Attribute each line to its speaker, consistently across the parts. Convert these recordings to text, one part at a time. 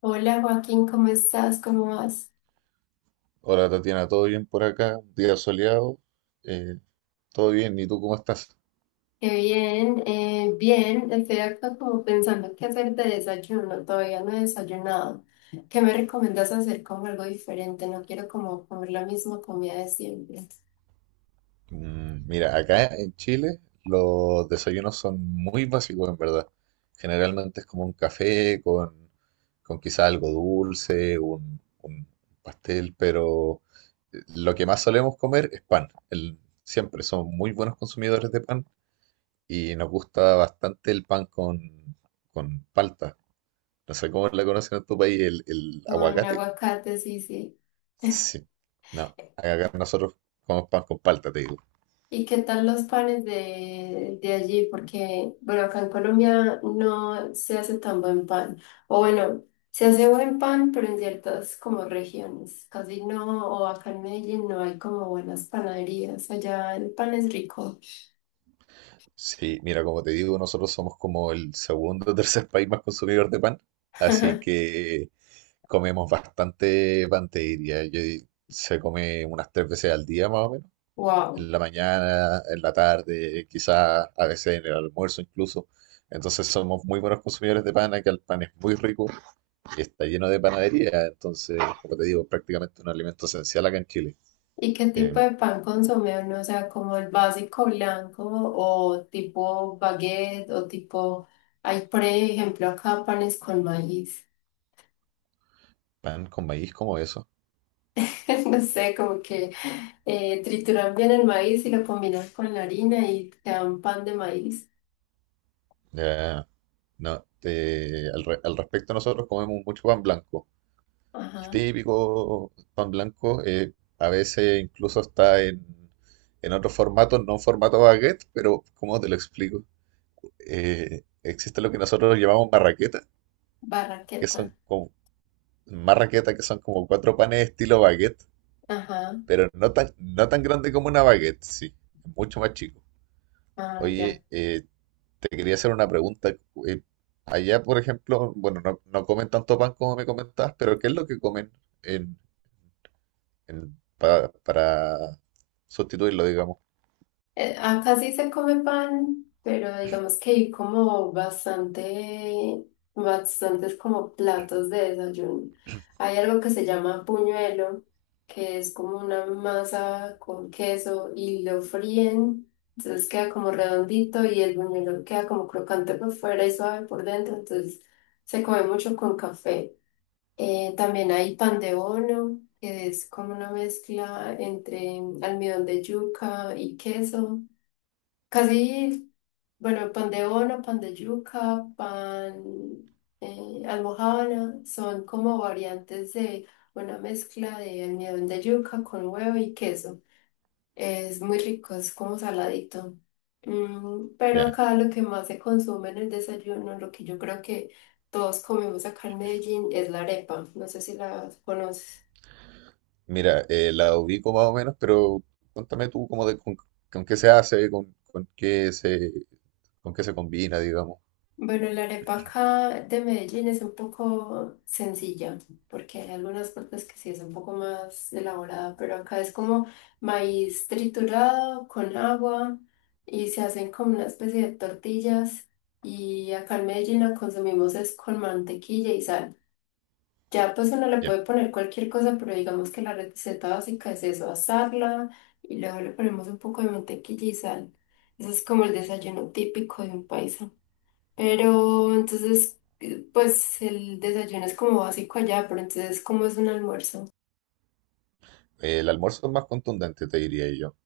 Speaker 1: Hola Joaquín, ¿cómo estás? ¿Cómo vas?
Speaker 2: Hola Tatiana, ¿todo bien por acá? Un día soleado, eh, todo bien, ¿y tú cómo estás?
Speaker 1: Qué bien, bien, estoy acá como pensando qué hacer de desayuno, todavía no he desayunado. ¿Qué me recomiendas hacer como algo diferente? No quiero como comer la misma comida de siempre.
Speaker 2: Mm, mira, acá en Chile los desayunos son muy básicos en verdad. Generalmente es como un café con quizá algo dulce, un pastel, pero lo que más solemos comer es pan. Siempre somos muy buenos consumidores de pan y nos gusta bastante el pan con palta. No sé cómo la conocen en tu país, el
Speaker 1: Con
Speaker 2: aguacate.
Speaker 1: aguacate, sí, sí.
Speaker 2: Sí, no, acá nosotros comemos pan con palta, te digo.
Speaker 1: ¿Y qué tal los panes de allí? Porque, bueno, acá en Colombia no se hace tan buen pan. O bueno, se hace buen pan, pero en ciertas como regiones. Casi no, o acá en Medellín no hay como buenas panaderías. Allá el pan es rico.
Speaker 2: Sí, mira, como te digo, nosotros somos como el segundo o tercer país más consumidor de pan, así que comemos bastante pan, te diría. Se come unas tres veces al día más o menos,
Speaker 1: Wow.
Speaker 2: en la mañana, en la tarde, quizás a veces en el almuerzo incluso. Entonces somos muy buenos consumidores de pan, acá el pan es muy rico y está lleno de panadería, entonces, como te digo, prácticamente un alimento esencial acá en Chile.
Speaker 1: ¿Y qué tipo
Speaker 2: Em,
Speaker 1: de pan consume uno? O sea, como el básico blanco o tipo baguette o tipo... Hay, por ejemplo, acá panes con maíz.
Speaker 2: Pan con maíz como eso.
Speaker 1: No sé, como que trituran bien el maíz y lo combinan con la harina y te dan pan de maíz.
Speaker 2: Ya, no, al respecto nosotros comemos mucho pan blanco. El
Speaker 1: Ajá.
Speaker 2: típico pan blanco a veces incluso está en otros formatos, no en formato baguette, pero ¿cómo te lo explico? Existe lo que nosotros llamamos marraqueta, que
Speaker 1: Barraqueta.
Speaker 2: son como marraqueta, que son como cuatro panes estilo baguette,
Speaker 1: Ajá.
Speaker 2: pero no tan, no tan grande como una baguette, sí, mucho más chico.
Speaker 1: Ah, ya.
Speaker 2: Oye, te quería hacer una pregunta. eh, Allá, por ejemplo, bueno, no, no comen tanto pan como me comentabas, pero ¿qué es lo que comen en, para sustituirlo, digamos?
Speaker 1: Acá sí se come pan, pero digamos que hay como bastantes como platos de desayuno. Hay algo que se llama puñuelo, que es como una masa con queso y lo fríen, entonces queda como redondito y el buñuelo queda como crocante por fuera y suave por dentro, entonces se come mucho con café. También hay pan de bono, que es como una mezcla entre almidón de yuca y queso. Casi, bueno, pan de bono, pan de yuca, pan almojábana, son como variantes de una mezcla de almidón de yuca con huevo y queso. Es muy rico, es como saladito. Mm, pero
Speaker 2: Ya.
Speaker 1: acá lo que más se consume en el desayuno, lo que yo creo que todos comemos acá en Medellín, es la arepa. No sé si la conoces.
Speaker 2: Mira, la ubico más o menos, pero cuéntame tú con qué se hace, con qué se combina, digamos.
Speaker 1: Bueno, la arepa acá de Medellín es un poco sencilla, porque hay algunas partes que sí es un poco más elaborada, pero acá es como maíz triturado con agua y se hacen como una especie de tortillas y acá en Medellín la consumimos es con mantequilla y sal. Ya pues uno le
Speaker 2: Ya.
Speaker 1: puede poner cualquier cosa, pero digamos que la receta básica es eso, asarla y luego le ponemos un poco de mantequilla y sal. Ese es como el desayuno típico de un país. Pero entonces, pues el desayuno es como básico allá, pero entonces, ¿cómo es un almuerzo?
Speaker 2: El almuerzo es más contundente, te diría yo.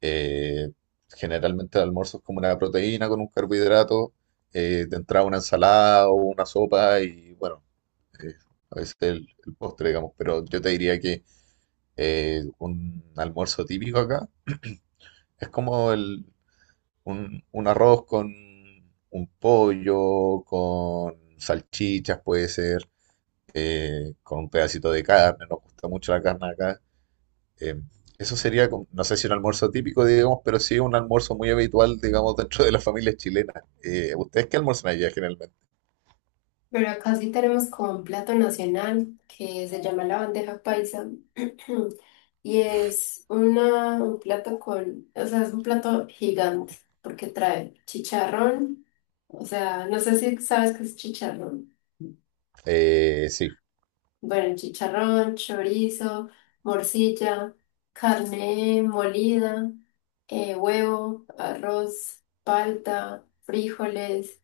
Speaker 2: Eh, Generalmente el almuerzo es como una proteína con un carbohidrato, de entrada una ensalada o una sopa y bueno, eh, a veces el postre, digamos, pero yo te diría que un almuerzo típico acá es como un arroz con un pollo, con salchichas puede ser, con un pedacito de carne, nos gusta mucho la carne acá. eh, Eso sería, no sé si un almuerzo típico, digamos, pero sí un almuerzo muy habitual, digamos, dentro de las familias chilenas. ¿Ustedes qué almuerzan allá generalmente?
Speaker 1: Pero acá sí tenemos como un plato nacional que se llama la bandeja paisa. Y es una, un plato con, o sea, es un plato gigante porque trae chicharrón. O sea, no sé si sabes qué es chicharrón.
Speaker 2: Sí.
Speaker 1: Bueno, chicharrón, chorizo, morcilla, carne molida, huevo, arroz, palta, frijoles,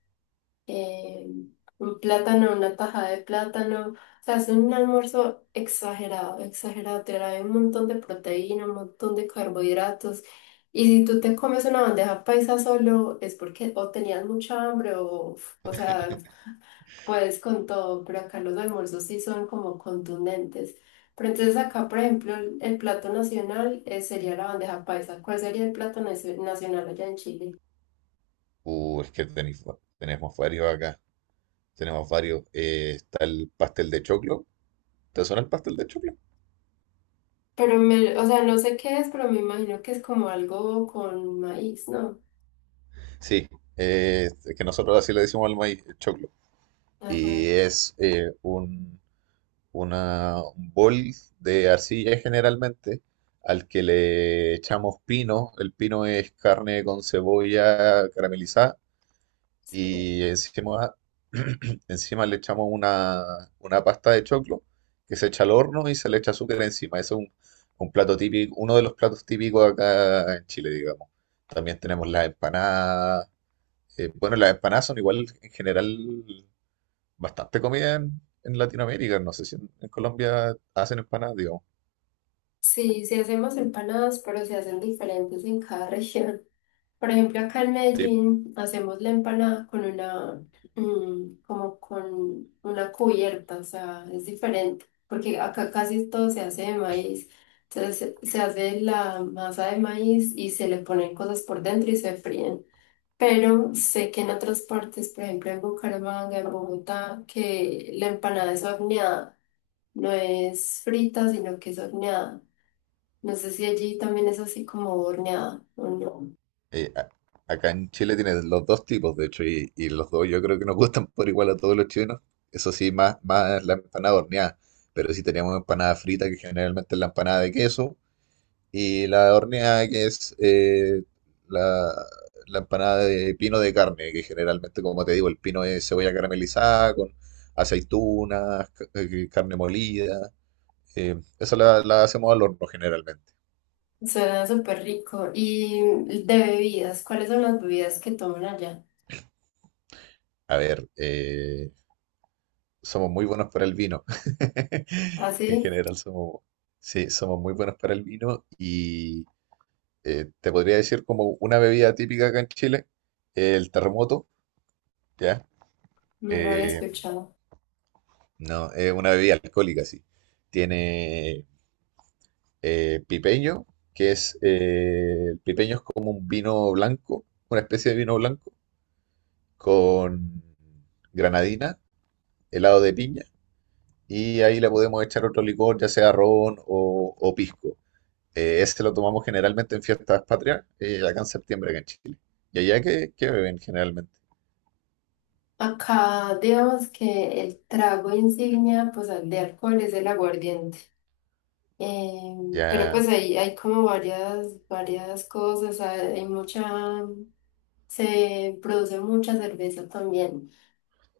Speaker 1: eh, un plátano, una taja de plátano. O sea, es un almuerzo exagerado, exagerado. Te da un montón de proteína, un montón de carbohidratos. Y si tú te comes una bandeja paisa solo, es porque o tenías mucha hambre o sea, puedes con todo, pero acá los almuerzos sí son como contundentes. Pero entonces acá, por ejemplo, el plato nacional sería la bandeja paisa. ¿Cuál sería el plato nacio- nacional allá en Chile?
Speaker 2: Es que tenemos varios acá. Tenemos varios. Está el pastel de choclo. ¿Te suena el pastel de choclo?
Speaker 1: Pero me, o sea, no sé qué es, pero me imagino que es como algo con maíz, ¿no?
Speaker 2: Sí, es que nosotros así le decimos al maíz, el choclo. Y
Speaker 1: Ajá.
Speaker 2: es un bol de arcilla generalmente al que le echamos pino. El pino es carne con cebolla caramelizada y encima, encima le echamos una pasta de choclo que se echa al horno y se le echa azúcar encima. Ese es un plato típico, uno de los platos típicos acá en Chile, digamos. También tenemos las empanadas. Bueno, las empanadas son igual en general bastante comida en Latinoamérica. No sé si en Colombia hacen empanadas, digamos.
Speaker 1: Sí, sí hacemos empanadas, pero se hacen diferentes en cada región. Por ejemplo, acá en
Speaker 2: Sí.
Speaker 1: Medellín hacemos la empanada con una, mm, como con una cubierta, o sea, es diferente, porque acá casi todo se hace de maíz. Entonces se hace la masa de maíz y se le ponen cosas por dentro y se fríen. Pero sé que en otras partes, por ejemplo en Bucaramanga, en Bogotá, que la empanada es horneada, no es frita, sino que es horneada. No sé si allí también es así como horneada o no.
Speaker 2: eh, a- Acá en Chile tienen los dos tipos, de hecho, y los dos yo creo que nos gustan por igual a todos los chilenos. Eso sí, más, más la empanada horneada, pero sí tenemos empanada frita, que generalmente es la empanada de queso, y la horneada, que es la, la empanada de pino de carne, que generalmente, como te digo, el pino es cebolla caramelizada con aceitunas, carne molida. Esa la hacemos al horno generalmente.
Speaker 1: Suena súper rico. Y de bebidas, ¿cuáles son las bebidas que toman allá?
Speaker 2: A ver, somos muy buenos para el vino. En
Speaker 1: Así,
Speaker 2: general somos, sí, somos muy buenos para el vino y te podría decir como una bebida típica acá en Chile, el terremoto, ¿ya?
Speaker 1: no lo había
Speaker 2: Eh,
Speaker 1: escuchado.
Speaker 2: no, es una bebida alcohólica, sí. Tiene pipeño, que es, el pipeño es como un vino blanco, una especie de vino blanco, con granadina, helado de piña, y ahí le podemos echar otro licor, ya sea ron o pisco. Ese lo tomamos generalmente en fiestas patrias, acá en septiembre, acá en Chile. ¿Y allá qué, qué beben generalmente?
Speaker 1: Acá, digamos que el trago insignia, pues, al de alcohol es el aguardiente. Eh, pero pues
Speaker 2: Ya.
Speaker 1: ahí hay como varias cosas, hay hay mucha, se produce mucha cerveza también.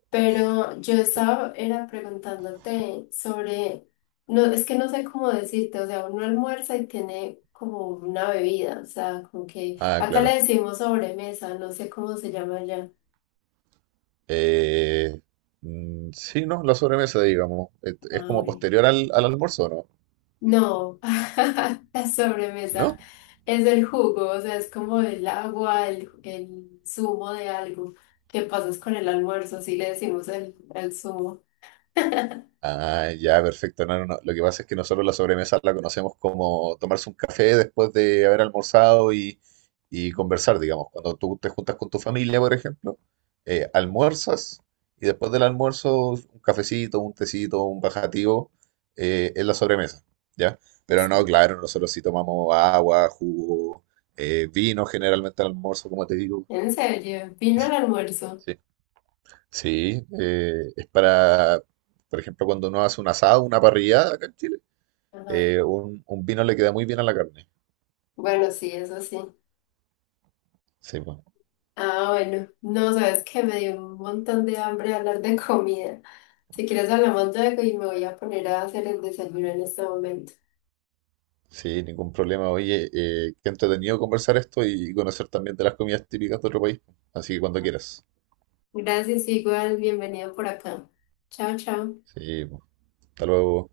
Speaker 1: Pero yo estaba, era preguntándote sobre, no, es que no sé cómo decirte, o sea, uno almuerza y tiene como una bebida, o sea, como que
Speaker 2: Ah,
Speaker 1: acá le
Speaker 2: claro.
Speaker 1: decimos sobremesa, no sé cómo se llama allá.
Speaker 2: Eh, mm, sí, no, la sobremesa, digamos. Es
Speaker 1: Ah,
Speaker 2: como
Speaker 1: ok.
Speaker 2: posterior al almuerzo, ¿no?
Speaker 1: No, la sobremesa
Speaker 2: ¿No?
Speaker 1: es el jugo, o sea, es como el agua, el zumo de algo que pasas con el almuerzo, así le decimos el zumo.
Speaker 2: Ah, ya, perfecto. No, no, no. Lo que pasa es que nosotros la sobremesa la conocemos como tomarse un café después de haber almorzado y conversar, digamos. Cuando tú te juntas con tu familia, por ejemplo, almuerzas y después del almuerzo un cafecito, un tecito, un bajativo, es la sobremesa, ¿ya? Pero no,
Speaker 1: Sí.
Speaker 2: claro, nosotros sí tomamos agua, jugo, vino generalmente al almuerzo, como te digo.
Speaker 1: ¿En serio? ¿Vino el almuerzo?
Speaker 2: Sí, es para, por ejemplo, cuando uno hace un asado, una parrillada acá en Chile,
Speaker 1: Ajá.
Speaker 2: un vino le queda muy bien a la carne.
Speaker 1: Bueno, sí, eso sí.
Speaker 2: Sí, pues,
Speaker 1: Ah, bueno, no, sabes que me dio un montón de hambre hablar de comida. Si quieres hablamos luego y me voy a poner a hacer el desayuno en este momento.
Speaker 2: sí, ningún problema. Oye, qué entretenido conversar esto y conocer también de las comidas típicas de otro país. Así que cuando quieras.
Speaker 1: Gracias, igual, bienvenido por acá. Chao, chao.
Speaker 2: Sí, pues, hasta luego.